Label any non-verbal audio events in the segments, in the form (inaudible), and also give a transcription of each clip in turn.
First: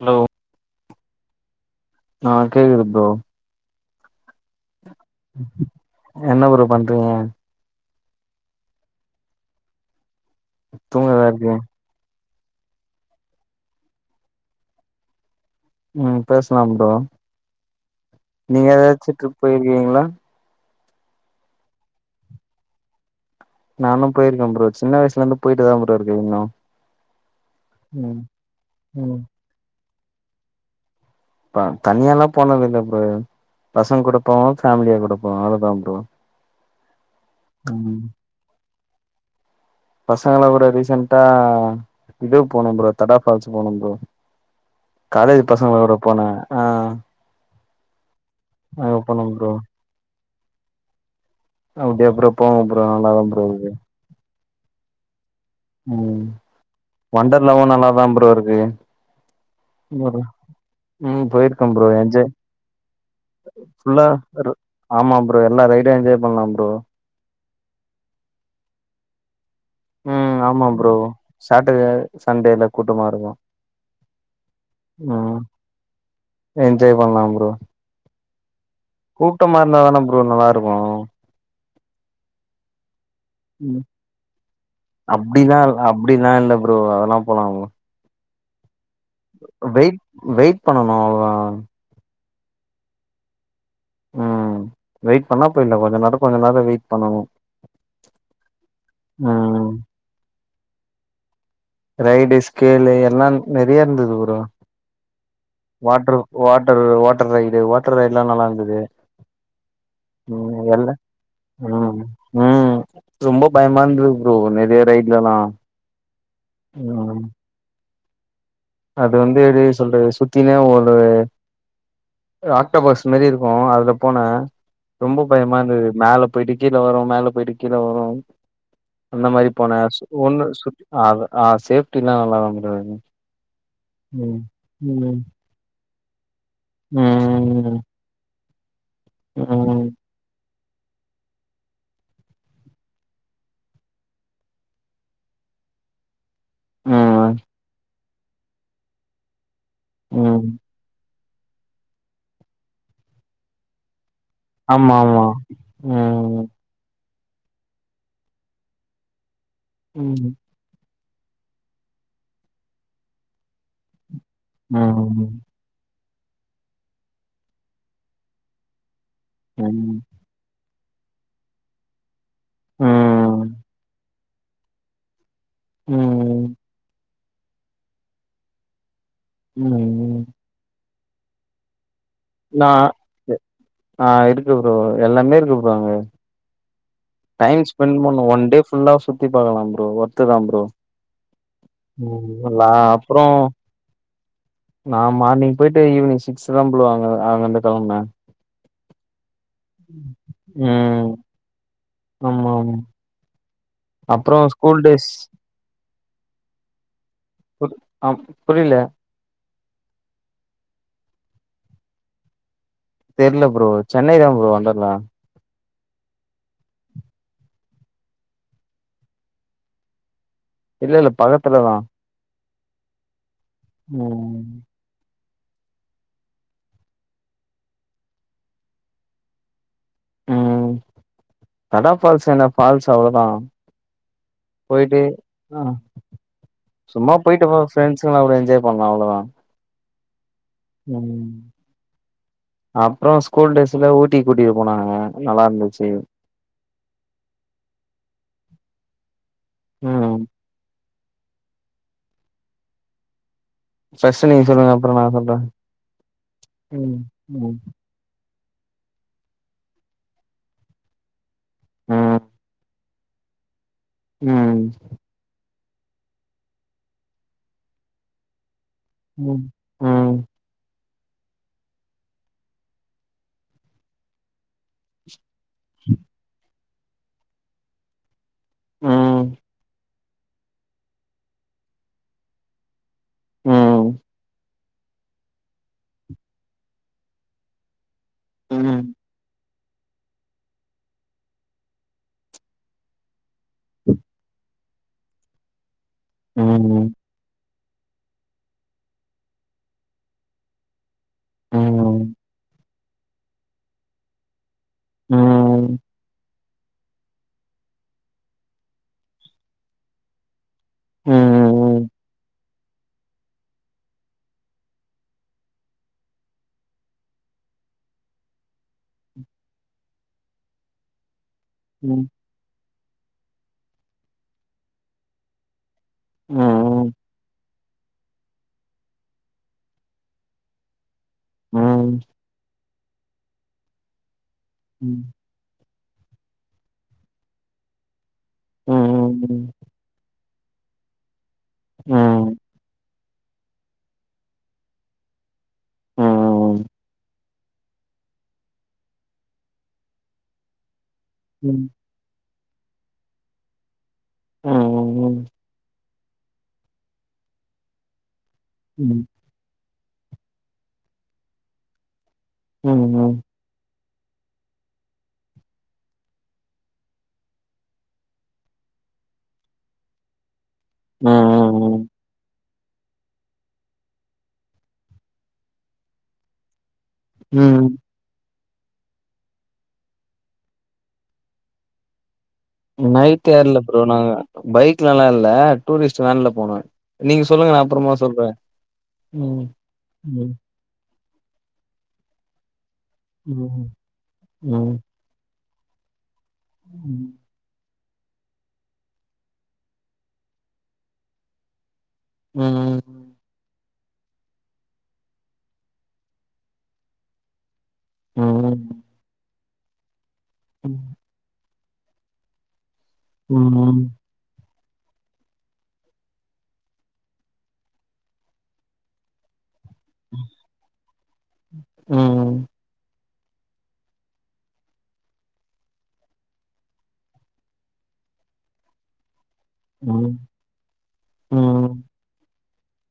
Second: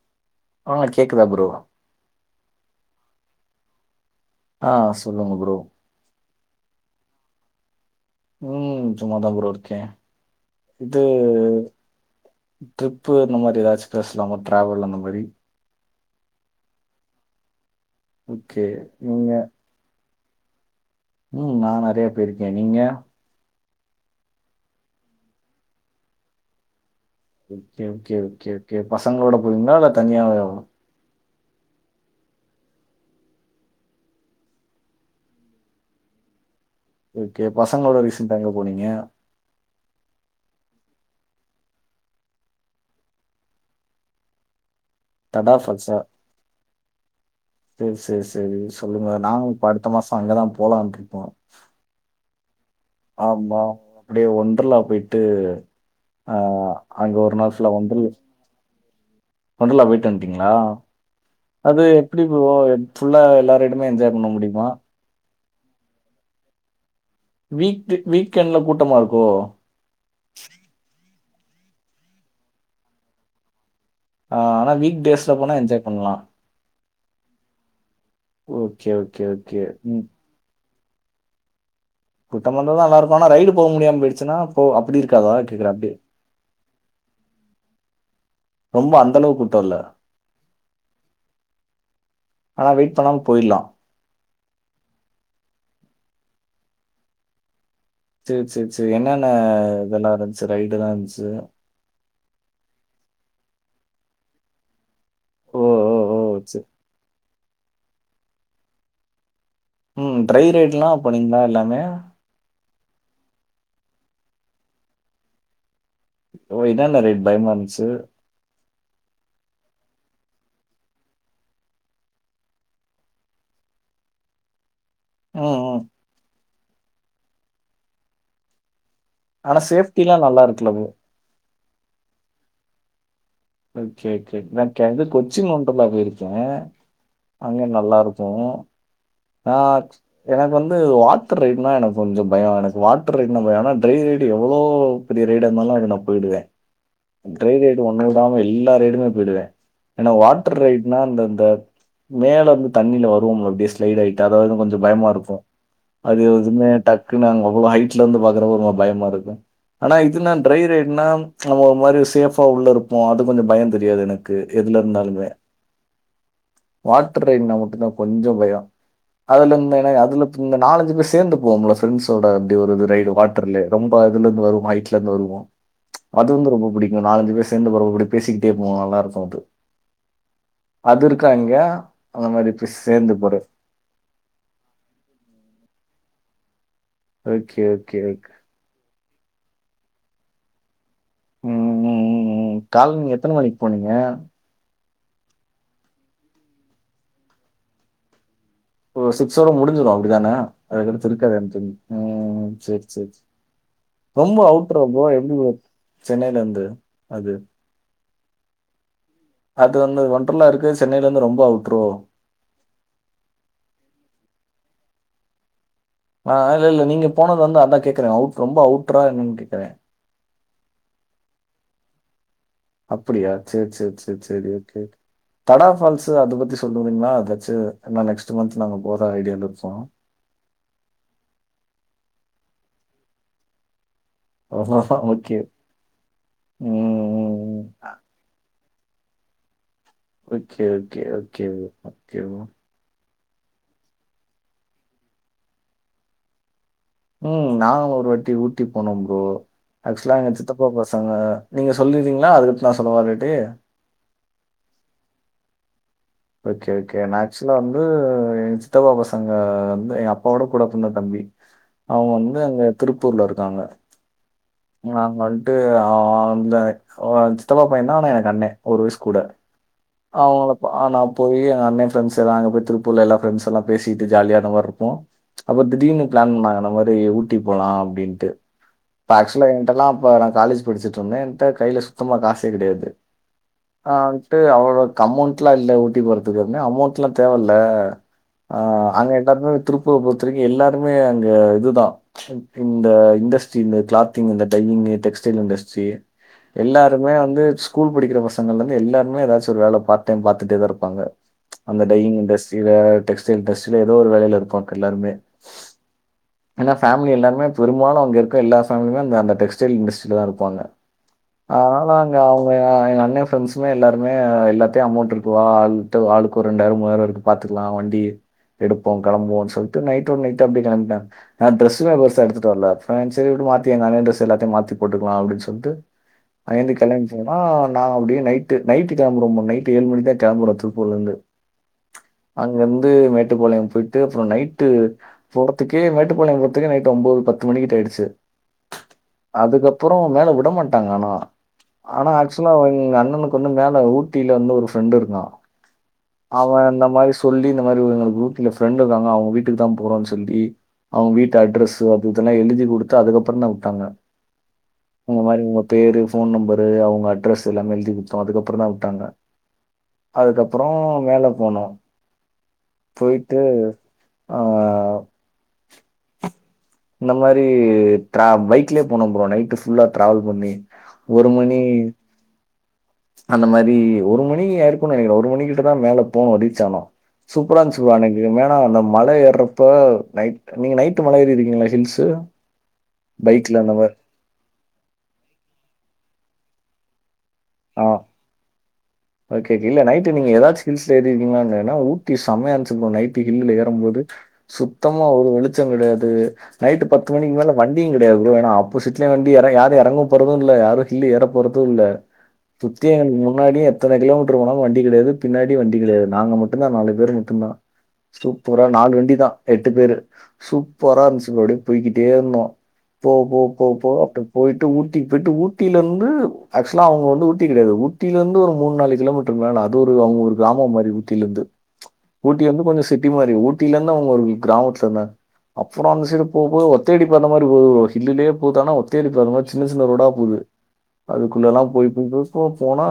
Hello? ஆ கேக்குதா bro? ஆ கேக்குது ப்ரோ. ஆ சொல்லுங்க ப்ரோ. என்ன ப்ரோ பண்றீங்க? ம் சும்மாதா ப்ரோ இருக்கே. இது தூங்கதா இருக்கீங்க ட்ரிப்பு இந்த மாரி எதாச்சு பேசலாமா டிராவல் அந்த மாரி ம் பேசலாம் ப்ரோ. ஓகே. நீங்க எதாச்சு நீங்க ட்ரிப் போயிருக்கிங்ளா? ம் நா நெறைய போயிருக்கே. நீங்க? நானும் போயிருக்கே ப்ரோ. சின்ன வயசுலந்து போயிட்டுதா ப்ரோ இருக்கே இன்னு. ஓகே ஓகே ம் ஓகே ஓகே ம் பசங்ளோட போவிங்ளா இல்ல தனியாவேவா? ப தனியால்லா போனதில்ல ப்ரோ. பசங் கூட போவோ ஃபேமிலியா கூட போவோ அவ்ளதா ப்ரோ. ஓகே ம் பசங்ளோட ரீசென்டா எங்க போனீங்க? பசங்களா கூட ரீசென்டா இது போனோம் ப்ரோ தடா ஃபால்ஸ் போனோம் ப்ரோ. காலேஜ் தடா பசங்ளோட போனே ஆ சேர் சேர் சேரி அங்க சொல்லுங்க போனோ ப்ரோ நாங்குளு இப்ப அடுத்த மாசோ அங்கதா போலான்ட்ருக்கோ. அப்டியா ப்ரோ போங்க ப்ரோ நல்லா தா ப்ரோ இருக்கு. அப்டியே ஒன்றல்லா போயிட்டு ம் ஆ அங்க ஒரு நாள் வண்டர்லாவு ஃபுல்லா நல்லாதா ஒன்றல்லு ப்ரோ இருக்கு ஒன்றலா போயிட்டு வந்டிங்ளா? ம் போயிருக்கே அது ப்ரோ என்ஜாய் எப்படி ப்ரோ ஃபுல்லா எல்லா ரெய்டுமே ஃபுல்லா என்ஜாய் பண்ண முடியுமா ஆமா ப்ரோ எல்லா ரெய்டு என்ஜாய் பண்லா ப்ரோ வீக் வீக்கெண்ட்ல கூட்டமா இருக்கோ ம் ஆமா ப்ரோ சாட்டர்டே சண்டேல கூட்டமா இருக்கு ஆ ஆனா வீக் டேஸ்ல ம் போனா என்ஜாய் பண்லா என்ஜாய் பண்லா ப்ரோ ஓகே ஓகே, ஓகே. கூட்டமா இருந்தா தான ம். ப்ரோ நல்லாருக்கு கூட்டமாருந்தா தா நல்லாருக் போனா ரைடு போக ம் முடியாம போயிடுச்சுன்னா போ அப்டி இருக்காதா அப்டிலா கேக்குற அப்டி அப்டிலா இல்ல ப்ரோ அதெல்லா போலா ப்ரோ. ரொம்ப அன் வெயிட் வெயிட் பண்ணனு அவ்ளோதா ஆனா வெயிட் பண்ணாம போய்ட்லா ம் வெயிட் பண்ணா போய்லா கொஞ்சோ நேர கொஞ்சோ நேர வெயிட் பண்ணணு சேர் சேர் சேரி என்னன்ன ம் இதெல்லா இருந்ச்சு ரைடுல்லா இருந்ச்சு ரைடு ஸ்கேலு எல்லா நெறயா இருந்துது ப்ரோ ஓ! ஓ! வாட்டர் ஓ! சரி. வாட்டரு வாட்டர் ரைடு வாட்டர் ரைடுல்லா நல்லா இருந்துது ம் ட்ரை ரைடுலா போனீங்ளா எல்லாமே ம் ம் ரொம்ப பயமா இருந்துது ப்ரோ நெறய ரைட்லல்லா ஓ இதான ரைடு பயமாருந்ச்சு அது வந்து எப்டி சொல்றது சுத்தினே ஒட்றது ஆக்டோபஸ் மாரி இருக்கு அதுல போன ரொம்ப பயமா ம், ம். இருந்தது மேல போய்ட்டு கீழ வரு மேல போய்ட்டு கீழ வரு அந்த மாரி ஆனா போன சேஃப்டிலாம் நல்லா ஒண்ணு சு இருக்குல்ல ப்ரோ? அது அ சேஃப்டில்லா நல்லாதா ப்ரோ இருந் ஓகே ஓகே நா இது கொச்சின் ஒன்றல்லா அது இருக் கேன் அங்க ம் நல்லாருக்கு ம் ஆர்ச் எனக்கு வந்து வாட்டர் ரைட்னா எனக்கு கொஞ்சோ பய எனக்கு வாட்டர் ரைட்னா பய ஆனா ட்ரை ரைட் எவ்ளோ பெரிய ரைடா இருந்தாலு அதுனா போய்டுவ ம் ட்ரை ரைடு ஒண்ணுவுடாம எல்லா ரைடுமே போய்டுவ ஏன்னா ம் வாட்டர் ரைடு நா இந்தந்த மேலருந்து தண்ணில வருவோம்ல பேஸ் டயடாய்ட்டு அதாது கொஞ்சோ ஆமா ஆமா பயமாருக்கு அது ம் எதுவுமே டக் நாங்க அவ்ளோ ஹைட்ல இருந்து பாக்குரப்போ ஒரு மாரி பயமா இருக்கு ஆனா ம் இதுனா அது ட்ரை ரைட்னா நம்ம ஒரு மாரி சேஃபா உள்ள இருப்போ அது கொஞ்சோ பயம் தெரியாது எனக்கு க்கு எதுல இருந்தாலுமே ம் வாட்டர் ரைட்னா மட்டும்தா கொஞ்சோ பய அதுல இந்த ம் அதுல இந்த நாலஞ்சு பேரு சேந்து போவோம்ல ஃப்ரெண்ட்ஸோட அப்டி ஒரு ரைடு ம் வாட்டர்ல ரொம்ப ருந்து வருவோ ஹைட்ல இருந்து வருவோ அது ம் வந்து ரொம்ப புடிக்கு நாலஞ்சு பேர் ஃபிரண்ட் கூட (unintelligible) பேசிக்கிட்டே போவோ நல்லாருக்கு அது ம் அது இருக்கா அங்க அந்த மாரி இப்ப நா சேந்து போற ஆ இருக்கு ப்ரோ எல்லாமே இருக்கு ப்ரோ அங்க ஓகே டைம் ஓகே ஸ்பென்ட் பண்ணு ஓகே ஒன் டே ஃபுல்லா சுத்தி பாக்கலா ப்ரோ வொர்த்து தான் ப்ரோ ம் லா காலை நீங்க அப்றோ எத்தனை மணிக்கு போனீங்க நான் மார்னிங் போய்ட்டு ஈவினிங் சிக்ஸ்தா ப்ரோ அங்க அங்கருந்து கெளம்புன ஓ சிக்ஸோட முடிஞ்சிரும் அப்டிதான அதுக்கடுத்து ம் இருக்காது எனக்கு தெரிஞ்சு உம் ஆமா ஆமா சரி சரி அப்றோ ரொம்ப ஸ்கூல் அவுட்ரா ப்ரோ டேஸ் எப்டி‌ ப்ரோ சென்னைலருந்து அது பு ஆ புரியல அது வந்து ஒன்ட்ரலா இருக்கு சென்னையில இருந்து ரொம்ப அவுட்ரோ தெர்ல ப்ரோ சென்னை தான் ப்ரோ ஒன்டர்லா ஆ இல்ல இல்ல நீங்க போனது வந்து அதா கேக்குற அவுட் ரொம்ப அவுட்ரா என்னன் கேக்கற இல்ல இல்ல பகத்துலதா அப்படியா செரி செரி செரி ம் செரி ஒகே தடா ஃபால்ஸ்ஸு அத பத்தி சொல்லறீங்களா அதச்சு நா நெக்ஸ்ட் மந்த் நாங்க போர ஐடியால இருக்கோ ம் தடா ஃபால்ஸ் என்ன ஃபால்ஸ் அவ்ளோதா போய்ட்டு ஓகே. ஆ ம், சும்மா ம், போய்ட்டு போ ம். ஃப்ரென்செல்லா ஒரே என்ஜாய் பண்லா அவ்ளோதா ஓகே ஓகே ம் ஓகே ப்ரோ ஓகே ப்ரோ அப்றோ ஸ்கூல் டேஸ்ல ஊட்டிக்கு கூட்டிட்டு போனாங்க நல்லா இருந்துச்சு ம் நானு ஒரு வாட்டி ஊட்டி போன ப்ரோ ஆக்சுலா ம் எங்க சித்தப்பா ப சங்க நீங்க சொல்லிரீங்களா அதுக்கு அடுத் நா சொல்லவா இல்லாட்டி ஃபஸ்ட்டு நீங்க சொல்லுங்க அப்றோ நா சொல்ற ஓகே ஓகே நா ஆக்சுவலா வந்து எங் சித்தப்பா பசங்க வந்து எங்க அப்பாவோட கூட பொறந்த தம்பி அவுங்க ம் வந்து அங்க திருப்பூர்ல இருக்காங்க ம் நாங்க வந்துட்டு அ அந்த ஒ சித்தப்பா பையன் தா ஆனா எனக்கு அண்ண ஒரு வயசு கூட ம் ம் அவுங்களப் ஆ நா போயி எங்க அண்ண ஃப்ரண்ட்செல்லா அங்க போய் திருப்பூர்ல எல்லா ஃப்ரெண்ட்செல்லா பேசிட்டு ஜாலியா அந்த மாரி இருப்போ அப்ப திடீர்னு பிளான் பண்ணாங்க அந்த மாரி ஊட்டி போலா அப்டின்ட்டு இப்ப ம் ஆக்சுவலா என்ட்டலா அப்ப நா காலேஜ் படிச்சிட்டு இருந்தே என்ட்ட கைல சுத்தமா காசே கெடையாது ம் நா வன்ட்டு அவ ப்ரோ கமௌண்ட்லா இல்ல ஊட்டி போறதுக்கு அப்டினே அமௌண்ட்லா தேவ இல்ல ஆ ம் அங்க எல்லாருமே திருப்பூர பொறுத்த வரைக்கு எல்லாருமே அங்க இதுதா இந்த இண்டஸ்ட்ரி இந்த கிளாத்திங் இந்த டையினிங்கு டெக்ஸ்டைல் இண்டஸ்ட்ரி ம் ம் எல்லாருமே வந்து ஸ்கூல் படிக்கிற பசங்கள்ல இருந்து எல்லாருமே எதாச்சு ஒரு வேல பார்ட் டைம் பாத்துட்டே தா இருப்பாங்க அந்த ம் டையிங் இன்டஸ்ட்ரில டெக்ஸ்டைல் டெக்ஸ்டைல ஏதோ ஒரு வேலைல இருப்பாங் எல்லாருமே ம் ஏனா ஃபேமிலி எல்லாருமே பெரும்பாலு அங்க இருக்க எல்லா ஃபேமிலியுமே அந்த அந்த டெக்ஸ்டைல் இண்டஸ்ட்ரில தான் இருப்பாங்க ம் ம் அதனால அங்க அவுங்க எங்க அண்ண ஃப்ரெண்ட்ஸுமே எல்லாரு மே எல்லாத்தியு அமௌண்ட் இருக்கு வா ஆளுகிட்ட ஆளுக்கொரு ரெண்டாயிரோ மூவாயிரூவா இருக்கு பாத்துக்கலா வண்டி எடுப்போ கெளம்புவோன் சொல்ட்டு நைட்டோட நைட்டா அப்டே கெளம்பிட்டாங்க நா ட்ரெசெல்லா ம் பெருசா எடுத்துட்டு வர்ல ஃப்ரெண் சேரி விடு மாத்திங்க ஏன் அண்ணன் ட்ரெஸ் எல்லாத்தையும் மாத்தி போட்டுக்கலாம் அப்டினு சொல்ட்டு அங்கிருந்து ம் கெளம்பி போனா நா அப்டே நைட்டு நைட்டு கெளம்புறோமோ நைட்டு ஏழு மணி தான் கெம்புறோ திருப்பூர்ல இருந்து ம் ம் அங்கிந்து மேட்டுப்பாளையம் போயிட்டு அப்புறோ நைட் ட்டு போறத்துக்கே மேட்டுப்பாளையம் போறத்துக்கே நைட் ஒம்போது பத்து மணிகிட்ட ஆயிடுச்சு ம் ம் ம் ம் ம் அதுக்கப்புறோ மேல விட மாட்டாங்க ஆனா ஆனா ஆக்சுவலா எங்க அண்ணனுக் கு மேல ஊட்டில இருந்து ஒரு ஃப்ரெண்டு இருந்தான் ம் அவன் அந்த மாரி சொல்லி இந்த மாரி உ எங்களுக்கு ஊட்டில ஃப்ரெண்டு இருக்காங்க அவுங்க வீட்டுக்கு தா போறோன் சொல்லி அவுங் வீட்டு ம் அட்ரஸு அது இதெல்லா எழுதி கொடுத்து அதுக்கப்புறோ தா உட்டாங்க உங்க மாரி உங்க பேரு ஃபோன் நம்பரு அவுங்க அட்ரஸ் எல்லாமே எழுதி கு தோ அதுக்கப்றோ தா விட்டாங்க அதுக்கப்றோ மேல போனோ ம் போய்ட்டு ஆ இந்த மரி ட்ர பைக்லே போனோ ப்ரோ நைட்டு ஃபுல்லா டிராவல் பண்ணி ஒரு மணி ம் அந்த மரி ஒரு மணி ஆயிருக்கு நெனைக்கிறே ஒரு மணி கிட்டதா மேல போனோ ரீச் ஆனோ ம் ம் சூப்ராந்ச்சு ப்ரோ அன்னைக் இது மேனா அந்த மல ஏர்றப்ப நைட் நீங்க நைட்டு மல ஏறி இருக்கிங்ளா ஹில்ஸ்சு நைட் ஏர்ல ப்ரோ நாங்க பைக்லலா இல்ல டூரிஸ்ட் வேன்ல போனோ நீங்க சொல்லுங்க நா ஆ. அப்றமா சொல்றே ம் ஓகே ஓகே இல்ல நைட்டு நீங்க ம் எதாச்சு ஹில்ஸ்ல ஏறிருக்கீங்ளான் ஏனா ஊட்டி செமையா இருந்துச்சு ப்ரோ நைட் ஹில்லுல ம் ஏறம்போது ம் ம் சுத்தமா ஒரு வெளிச்சோ கெடையாது நைட்டு பத்து மணிக்கு மேல வண்டி யு கெடையாது ப்ரோ ஏனா ஆப்போசிட்ல வண்டி ஏனா யாரு எறங்கவு போறது இல்ல யாரு ஹில்லு ஏற போறது இல்ல ம் சுத்தி எங் முன்னாடியே எத்தன கிலோமீட்ரு போனாலு வண்டி கெடையாது பின்னாடியு வண்டி கெடையாது நாங்க மட்டுந்தா நாலு பேரு மட்டுந்தா ம் சூப்பரா ம் நாலு வண்டிதா எட்டு பேரு ம் சூப்பரா இருந்துச்சு ப்ரோ அப்டே போய்கிட்டேர்ந்தோ போ போ ம் போவ போவ போயிட்டு ஊட்டிக்கு பேட்டு ஊட்டிலருந்து ஆக்சுவலா அவுங்க வந்து ஊட்டி கெடையாது ஊட்டிலருந்து ஒரு மூணு நாலு கிலோமீட்ரு மேல அது ஒரு அவுங்க ஒரு கிராமோ மாரி ஊட்டிலந்து ம் ஊட்டி வந்து கொஞ்சோ சிட் ட்டி மாரி ஊட்டிலருந்து அவுங்க ஒரு கிராமத்துலருந்தாங்க அப்றோ அந்த சைடு போ போது ஒத்தையடி பாத மாரி போது ப்ரோ ஹில்லுலே போது ஆனா ஒத்தயடி பாத மாரி சின்ன சின்ன ரோடா போது அதுக்குள்ளலா போய் போய் போய் போய் போனா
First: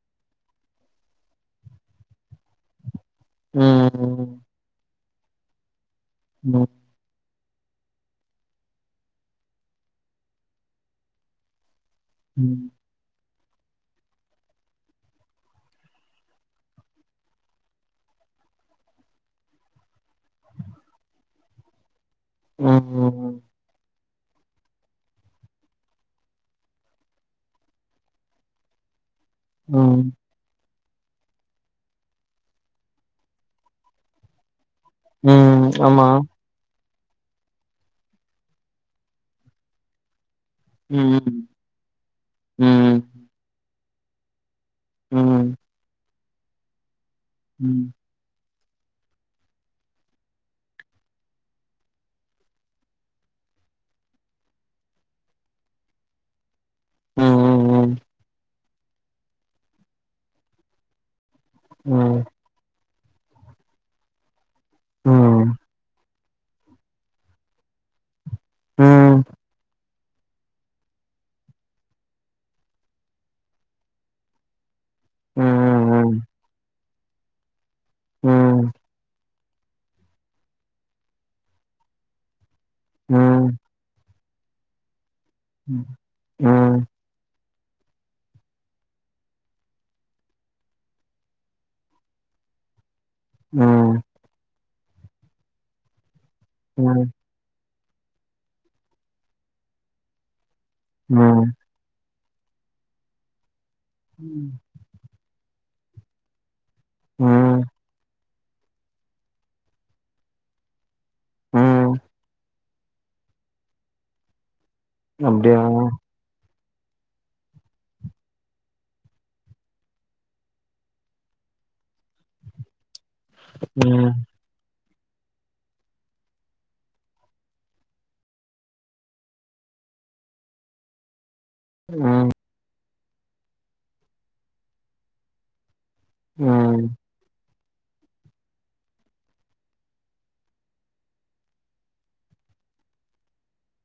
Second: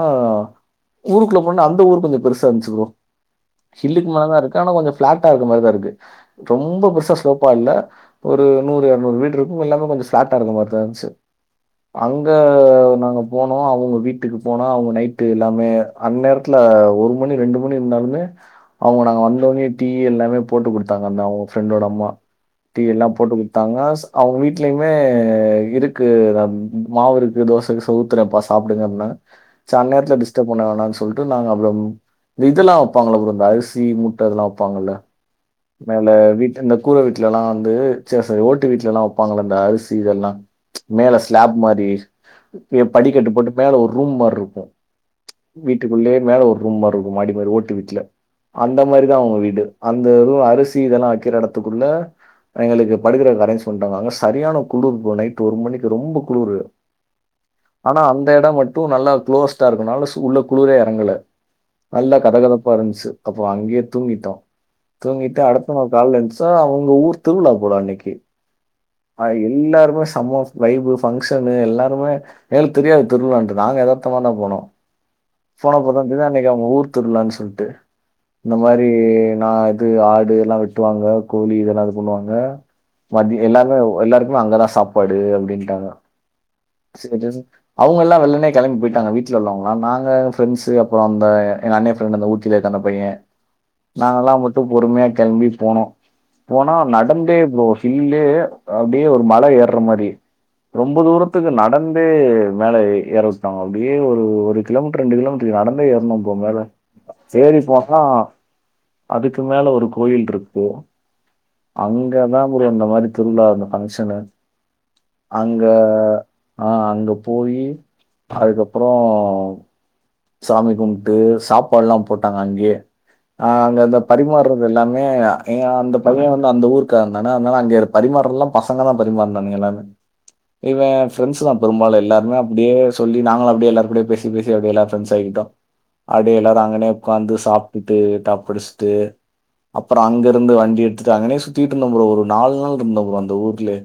ஊருக்குள்ள போனே அந்த ஊரு கொஞ்சோ பெருசா இந்துச்சு ப்ரோ ஹில்லுக்கு மேல ம் தாருக்கு ஆனா கொஞ்சோ பிளாங்க்கா இருக்க மாரிதா இருக்கு ரொம்ப பெருசா சொ ப்பா இல்ல ஒரு நூறு எரநூறு வீடு இருக்கு எல்லாமே கொஞ்சோ ஸ்லாட்டா இருக்க மாரிதா இருந்துச்சு அங்க நாங்க போனோ அவங்க வீட்டுக்கு போனோ அவங்க நைட்டு எல்லாமே அந் நேரத்துல ஒரு மணி ரெண்டு மணி இருந்தாலுமே அவுங்க நாங்க வந்தோனே டீ எல்லாமே போட்டு குடுத்தாங்க அந்த அவுங்க ஃபிரெண்டோட அம்மா டீ எல்லா போட்டு ம் குடுத்தாங்க அவுங்க வீட்லயுமே இருக்கு தா மாவுருக்கு தோச கீச ஊத்துரம்பா சாப்டுங்க அப்புன்னாங்க சே ம் அந்நேரத்துல டிஸ் ஸ்டப் பண்ண வேணான் சொல்ட்டு நாங்க அப்றோ இந்த இதெல்லா வைப்பாங்கல ப்ரோ இந்த அரிசி மூட்ட இதெல்லா வைப்பாங்கல்ல ம் மேல ஆமா வீட்டு இந்த கூர வீட்லலா வந்து சேரி சேரி ஓட்டு வீட்லலா வப்பாங்கள இந்த அரிசி இதெல்லா மேல ம் ஸ்லாப் மாரி ம் ஏ ம் படிக்கட்டு போட்டு மேல ஒரு ரூம் மார்ருக்கு ம் வீட்டுக்குள்ளே மேல ஒரு ரூம் மார் இருக்கு மாடி மாரி ஓட்டு ம் வீட்ல அந்த மாரிதா அவங்க வீடு அந்த ரூ அரிசி இதெல்லா வக்கற எடத்துக்குள்ள எங்களுக்கு படுக்குறக்கு அரேஞ்ச் பண்ட்டாங்க அங்க சரியான குளூரு ப்ரோ நைட் ஒரு மணிக்கு ரொம்ப குளூரு ம் ம் ஆனா அந்த எடோ மட்டு நல்லா குளோஸ்டா இருக்கனால சூ உள்ள குளுரே எறங்கல ம் ம் ம் நல்ல கத கதப்பா இருந்துச்சு அப்போ அங்கே தூங்கிட்டோ தூங்கிட்டு ம் அடுத்த நாள் கால்ல எந்திச்சா அவுங்க ஊர் திருவிழா போல அன்னைக்கு ம் அ எல்லாருமே சம வைபு பங்ஷனு எல்லாருமே எங்களுக்கு தெரியாது திருவிழான்ட்டு நாங்க எதார்த்தமா தா போனோ போன போது தா தெரிது அன்னைக்கு அவுங்க ஊர் திருவிழான் சொல்ட்டு இந்த மாரி நா இது ஆடு எல்லா வெட்டுவாங்க கோழி இதல்லா இது பண்ணுவாங்க மதி எல்லாருமே எல்லாருக்குமே அங்கதா சாப்பாடு அப்டின்ட்டாங்க ம் அவ்ங்கல்லா வெள்ளனே கெளம்பி போயிட்டாங்க வீட்ல உள்ளவ்ங்களா நாங்க ஃப்ரெண்ட்ஸு அப்பற அந்த எங்க அண்ணே ஃப்ரெண்டு அந்த ஊட் டில இருக்கா அந்த பைய ம் நாங்களா மட்டு பொறுமையா கெளம்பி போனோ போனா ம் ம் நடந்தே ப்ரோ திரும்பவு அப்டியே ஒரு மல ஏர்ற மாரி ரொம்ப ம் தூரத்துக்கு நடந் து மலை ஏர விட்டாங்க அப்டியே ஒரு ஒரு கிலோமீட்ரு ரெண்டு கிலோமீட்டரு நடந்தே ஏரன ஏறி ம் போனா அதுக்கு மேல ஒரு கோயில் இருக்கு ம் அங்கதா ப்ரோ இந்த மாரி திருவிழா இந்த ஃபங்க்ஷனு அப்டியா அங்க ஆ அங்க போயி அதுக்கப்றோ சாமி கும்ட்டு சாப்பாட்லா போட்டாங்க அங்கே ஆ அங்க அந்த ம் பரிமாற்றத் இது எல்லாமே ஏனா அந்த பைய வந்து அந்த ஊர்க்காரந்தான அதுனால அங்கேரு பரிமாற்றதெல்லா பசங்கதா பரிமாற்னாங்கங்க எல்லாருமே இவ ஃப்ரெண்ட்ஸ்தா பெரும்பாலு ம் எல்லாருமே அப்டியே சொல்லி நாங்களு அப்டியே எல்லார்க்கூடயு பேசி பேசி அப்டி எல்லாத் ஃப்ரெண்ட்ஸ் ஆகிட்டோ அப்டியே எல்லாரு ம் அங்கனே உக்காந்து சாப்ட்டுட்டு லைட்டா குடிச்ட்டு அப்ற அங்கருந்து வண்டி எடுத்துட்டு அங்கனே சுத்திட்டு இருந்தோ ப்ரோ ஒரு நாலு நாள் இருந்த ப்ரோ அந்த ஊர்லே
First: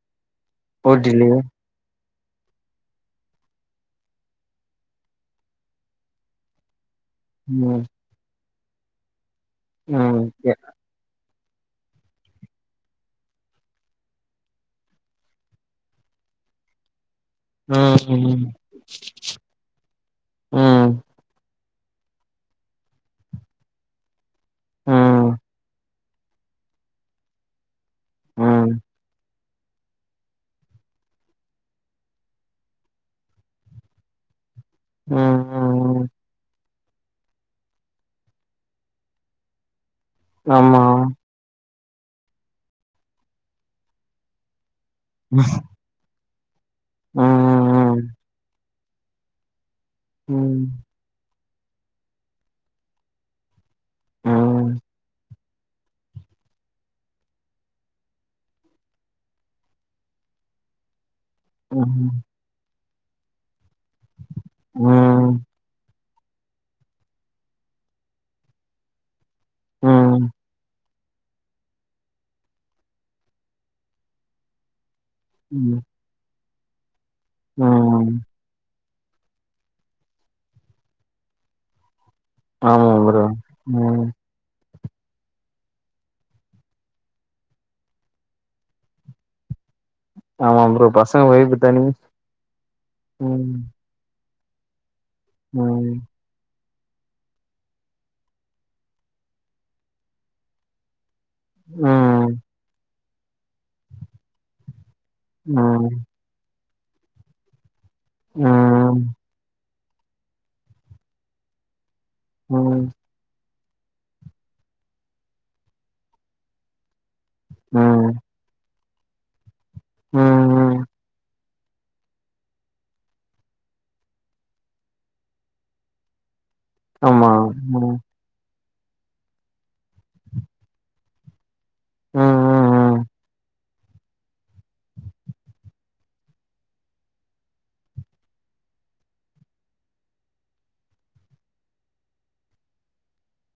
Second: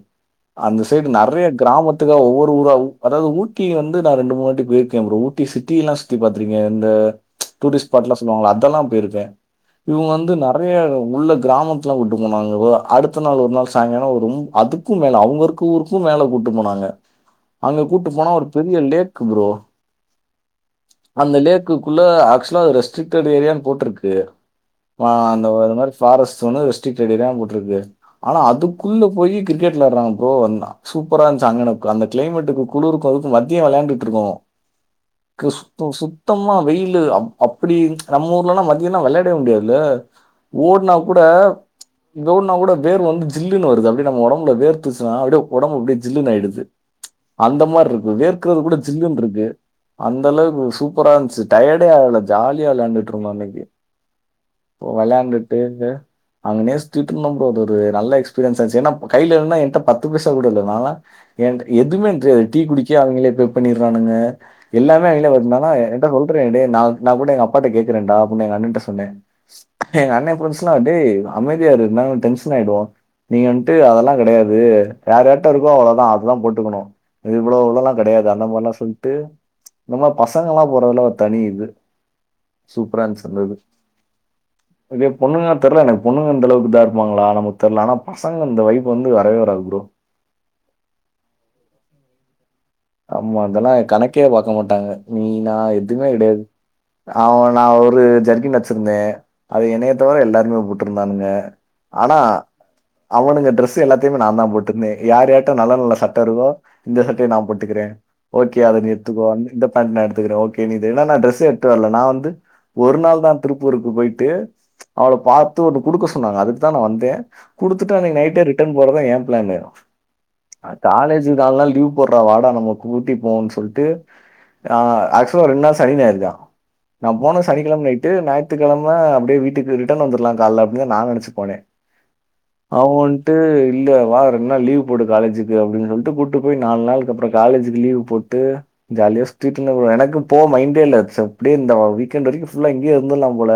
அந்த சைடு ஓட்டிலயே நெறையா கிராமத் த்துல ஒவ்வொரு ஊரா உ அதாவ்து ஊட்டி வந்து நா ரெண்டு மூணு வாட்டி போயிருக்கே ப்ரோ ஊட்டி சிக் டிலா சுத்தி பாத்திருக்க இந்த ம் டூரிஸ்ட் ஸ்பாட்லா சொல்லுவாங்கள அதெல்லா போயிருக்கே இவ்ங்க ம் வந்து எ நெறையா உள்ள கிராமம் த்துல வுட்டு போனாங்க ப்ரோ அடுத்த நாள் ஒரு நாள் சாய்ங்கால ஒரு ம் அதுக்கு மேல அவ்ங்க இருக்க ஊருக்கு மேல கூட்டு போனாங்க அங்க கூட்டு போனா ஒரு ம் பெரிய லேக்கு ப்ரோ ம் அந்த லேக்குக்குள்ள ஆக்சுவலா அது ரெஸ்ட்ரிக்டட் ஏரியான் போட்ருக்கு ம் ஆ ம் அந்த ஒரு மாரி ஃபாரஸ்ட் ஒன்னு ரெஸ்டிக்டட் ஏரியான் போட்ருக்கு ஆனா ம் ம் அதுக்குள்ள போயி கிரிக்கெட் வெளாட்ராங்க ப்ரோ வந்தா சூப்பரா இருஞ்ச்சு அங்குன அந்த க்ளைமெட்டுக்கு குளுருக்கு அதுக்கு மத்ய வெளாண்டுட்ருக்கோ க சுத்த ம் சுத்தமா வெயில்லு அப் அப்பிடி நம்ம ஊர்லலா பாத்தீயனா வெளாடவே முடியாதுல ஆமா ஓட்னாக் கூட ஓட்னாக் கூட வேர்வ வந்து ஜில்லுனு வருது அப்டி நம்ம ஒடம்புல வேர்த் த்துச்சுனா அப்டே ம் ஒடம்பு அப்டே ஜில்லுனு ஆய்டுது அந்த ம் மார்ருக்கு வேர்க்குறது கூட ஜில்லுன்ருக்கு ம் அந்தளவுக்கு சூப்பரா இருந்ச்சு டயர்டே ஆகல ஜாலியா வெளாண்டுட்ருந்தோ அன்னைக்கி ம் ஓ வெளாண்டுட்டுனு அங்கனே சுத்திட்ருந்தோ ப்ரோ அது ஒரு நல்ல எக்ஸ்பீரியன்ஸ் ஆச்சு ஏனாப் கைல இருந்தா என்ட்ட பத்து பைசா கூட இல்லனா என்ட்ட எதுமே ம் இன்று டீ குடிக்க அவ்ங்களே பே பண்ணிட்றானுங்க எல்லாமே இல்ல ம் ஒர்நாதா என்ட்ட சொல்றே டே நா நா கூட எங்கப்பாட்ட கேக்குறேன்டா அப்புட்னு எங்கண்ணன்ட்ட சொன்னே எங்க ம் அண்ணே புரிஞ்ச்சுனா டேய் அமைதியாரு இருந்தாலு டென்ஷன் ஆயிடுவோ நீங்க வந்ட்டு அதெல்லா கெடையாது யார் யார்ட்ட இருக்கோ அவளதா அதுதா போட்டுக்கணு அ இவ்ளோ இவ்ளோல்லா ம் கெடையாது அந்த மார்லா சொல்ட்டு இந்த மார் பசங்கலா போறதுலா ஒரு தனி இது ஆமா சூப்பரா ப்ரோ இருந்ச்சு அந்த இது ம் இதே பொண்ணுங்க தெர்ல எனக்கு பொண்ணுங்க இந்தளவுக்கு இதா இருப்பாங்களா நமக்கு தெர்ல ஆனா பசங்க இந்த வைப்பு வந்து வரவே வராது ப்ரோ ஆமா ப்ரோ பசங்க வைப்பு தனி ஆமா ம் அதெல்லா கணக்கே பாக்க மாட்டாங்க நீ நா ம் எதுமே கெடையாது ஆமா நா ஒரு ஜெர்க்கின் வச்சிருந்தே அது என்னைய தவர எல்லாருமே போட்ருந்தானுங்க ஆனா ம் அவனுங்க டிரெஸ்ஸு எல்லாத்தையுமே நாந்தா போட்ருந்தே யார் யார்ட்ட ம் நல்ல ம் நல்ல சட் தருவா இந்த சட்டைய நா போட்டுக்கிறே ஓகே அத நு எட்த்துக்கோ அந்த இந்தப் நா எடுத்துகிறே ஓகே நீ இது என்னான்னா டிரெஸ் எடுத்து வர்ல நா வந்து ம் ஒரு நாள் தா திருப்பூருக்கு போயிட்டு அவள பாத்து ஒன்னு குடுக்க சொன்னாங்க அதுக்குதா நா வந்தே குடுத்துட்டு ம் அன்னைக்கு நைட்டே ரிட்டன் போறத்தா ஏ பிளானு ம் ஆனா ம் காலேஜ் நால் நாள் லீவ் போட்றா வா நம்ம கூட்டி போவோன்னு சொல்ட்டு ஆ ஆக்சுவ ரெண்நாள் சனி ஞாயிருதா நா ஆமா போனது ம் சனிக்கெழம ம் நைட்டு ஞாயித்துகெழம அப்டியே வீட்டுக்கு ரிட்டன் வந்துர்லா காலைல அப்டின்னு நா நெனச்சு போனே ம் அவ ம் வன்ட்டு இல்ல வா ரெண்நாள் லீவ் போடு காலேஜுக்கு அப்டின் சொல்ட்டு கூட்டு போய் நாள் நாளுக்கப்றோ காலேஜுக்கு லீவ் போட்டு ஜாலியா சுத்திட்டு இருந்த ப்ரோ எனக்கு போ மைண்டே இல்ல அப்டியே இந்த வீக்கெண்ட் வரைக்கு ஃபுல்லா இங்கயே இருந்துரலாம் போல